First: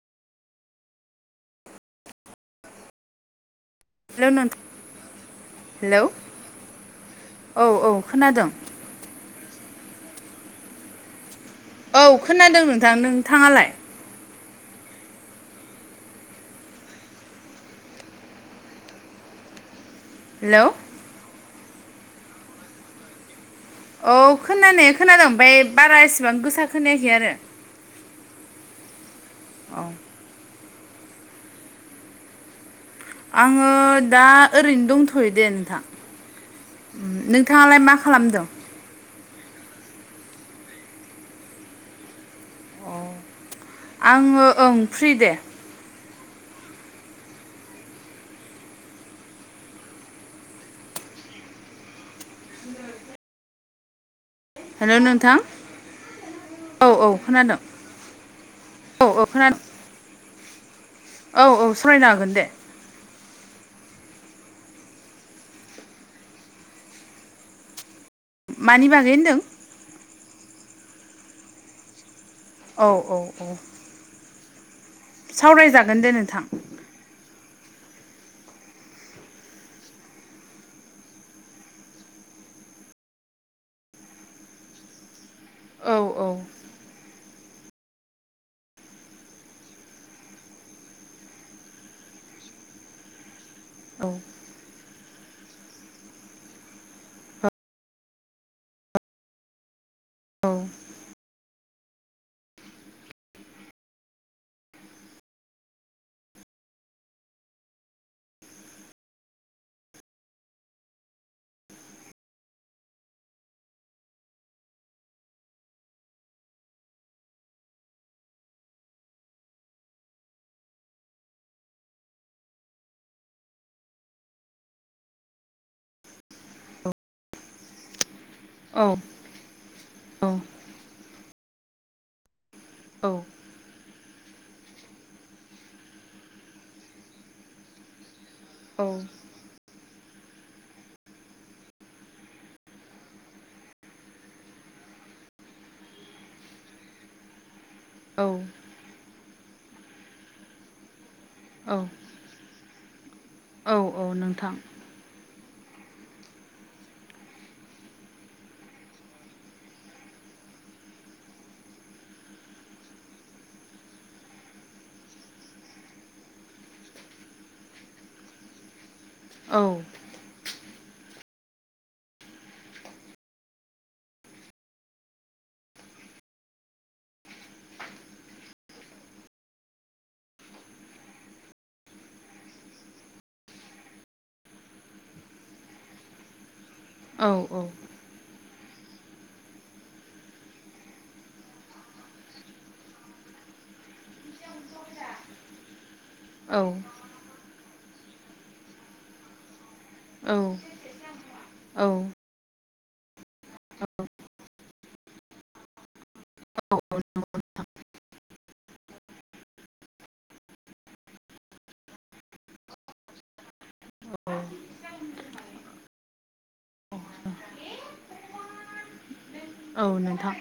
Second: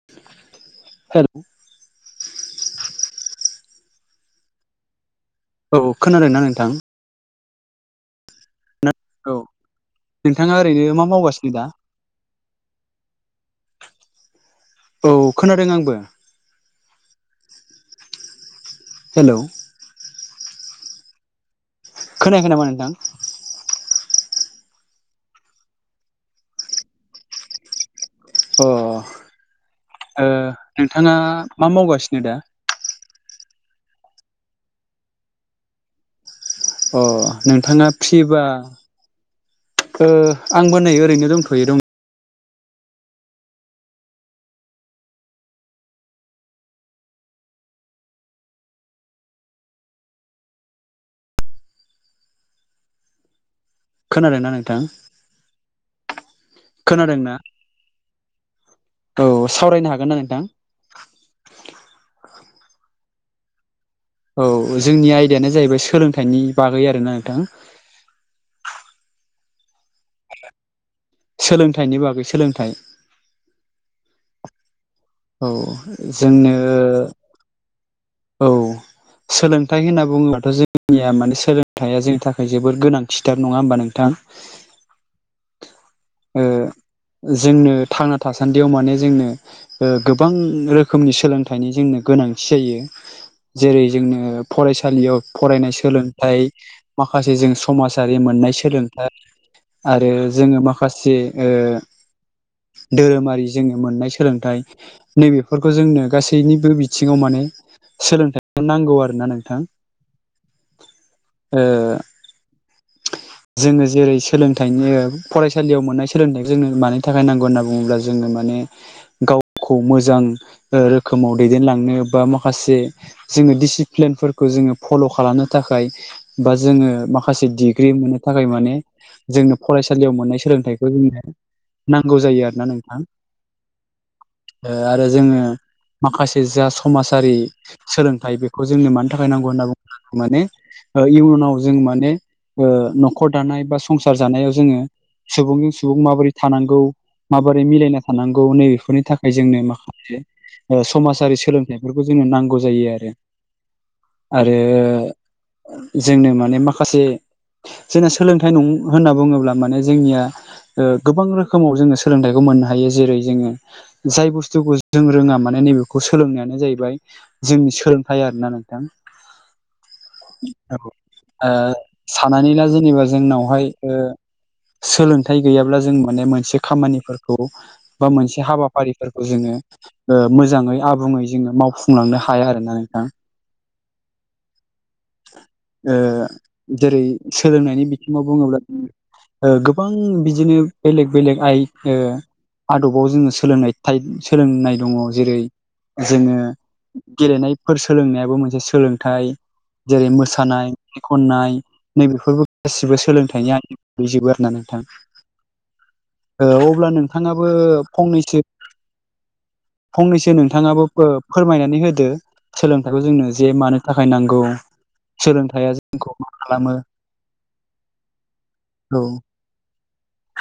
[unintelligible] [unintelligible] औ हेलौ खोनादोंना नोंथां? औ औ खोनादों। औ नोंथाङा ओरैनो मा मावगासिनो दा? औ खोनादों नोंथां नोंथाङालाय? औ खोनादों आंबो। हेलौ हेलौ खोनायाखै नामा नोंथां? औ खोनानाय खोनादों ओमफ्राय बारा एसेबां गोसा खोनायाखै आरो अ। औ ओ नोंथाङा मा मावगासिनो दा? आङो दा ओरैनो दंथ'यो दे नोंथां। अ नोंथाङालाय नोंथाङा मा फ्रिबा खालामदों ओ आंबो नै ओरैनो दंथ'यो दं आङो ओं फ्रि दे खोनादोंना नोंथां हेलौ नोंथां औ औ खोनादोंना खोनादों। औ सावरायनो हागोन ना नोंथां? औ औ सावरायनो हागोन दे। औ जोंनि आयदायानो जाहैबाय सोलोंथाइनि बागै आरोना नोंथां। मानि बागै होनदों? सोलोंथाइनि बागै सोलोंथाइ औ औ औ औ सावरायजागोन दे नोंथां जोंनो औ सोलोंथाइ होनना बुङोबाथ' जोंनिया माने सोलोंथाइया जोंनि थाखाय जोबोर गोनांथिथार नङा होमबा नोंथां? [unintelligible] औ औ ओ जोंनो थांना थासान्दियाव माने जोंनो ओ गोबां रोखोमनि सोलोंथाइनि जोंनो गोनांथि जायो। जेरै औ जोंनो फरायसालियाव फरायनाय सोलोंथाइ। माखासे जों समाजारि मोननाय सोलोंथाइ आरो औ जोङो माखासे धोरोमारि जोङो मोननाय सोलोंथाइ नैबेफोरखौ जोंनो गासैनिबो बिथिङाव माने सोलोंथाइखौ नांगौ आरोना नोंथां जोङो जेरै सोलोंथाइनि फरायसालियाव मोननाय सोलोंथाइखौ जोंनो मानि थाखाय नांगौ होनना बुङोब्ला जो माने गावखौ मोजां रोखोमाव दैदेनलांनो बा माखासे जोङो दिडिसिप्लिनफोरखौ जोङो फल' खालामनो थाखाय बा जोङो माखासे डिग्रि मोननो थाखाय माने औ जोंनो फरायसालियाव औ मोननाय सोलोंथाइखौ जोंनो नांगौ जायो आरोना नों हा आरो जोङो माखासे जा समाजारि सोलोंथाइ बे जोंनो मानि थाखाय नांगौ होनना बुङोबा माने इयुनाव जों माने ओ न'खर दानाय बा संसार जानायाव जोङो सुबुंजों सुबुं माबोरै थानांगौ माबोरै मिलायना औ थानांगौ नैबेफोरनि थाखाय जोंनो माखासे समाजारि औ सोलोंथाइफोरखौ जोंनो नांगौ जायो आरो औ औ नोंथां आरो जोंनो माने माखासे जोंना सोलोंथाइ नं होनना बुङोब्ला माने जोंनिया गोबां रोखोमाव जोङो सोलोंथाइखौ मोननो हायो जेरै जोङो जाय बुस्थुखौ जों रोङा माने नैबेखौ सोलोंनायानो जाहैबाय जोंनि सोलोंथाइ आरोना नोंथां औ औ ओ साननानै ला जेनेबा जोंनावहाय ओ सोलोंथाइ गैयाब्ला जों माने मोनसे खामानिफोरखौ बा मोनसे हाबाफारिफोरखौ जोङो ओ मोजाङै आबुङै जोङो मावफुंलांनो हाया आरोना नोंथां जेरै औ सोलोंनायनि बिथिङाव बुङोब्ला गोबां बिदिनो बेलेग बेलेग आइ आदबाव जोङो सोलोंनाय था सोलोंनाय दङ जेरै जोङो औ गेलेनायफोर सोलोंनायाबो मोनसे सोलोंथाइ जेरै औ मोसानाय मेाइ खननाय औ बेफोरबो गासिबो सोलोंथाइनि आयजोबो आरो ना नोंथां अब्ला नोंथाङाबो फंनैसो फंनैसो नोंथाङाबो फोरमायनानै होदो सोलोंथाइखौ जोंनो जे मानो थाखाय नांगौ सोलोंथाइया जोंखौ खालामो औ औ नोंथां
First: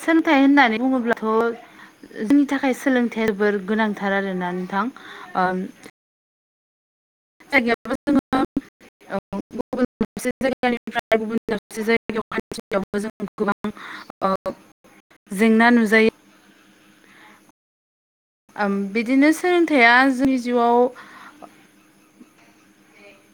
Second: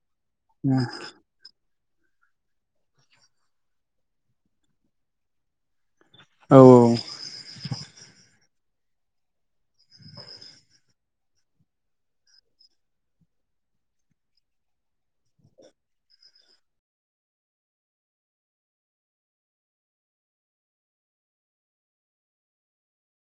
सोलोंथाइ होननानै बुङोब्लाथ' जोंनि थाखाय सोलोंथाइ जोबोर गोनांथार आरोना नोंथां औ औ [unintelligible] [inaudible] से जायगानिफ्राय गुबुन साबसे [unintelligible] जेंना नुजायो बिदिनो सोलोंथाइया जोंनि जिउआव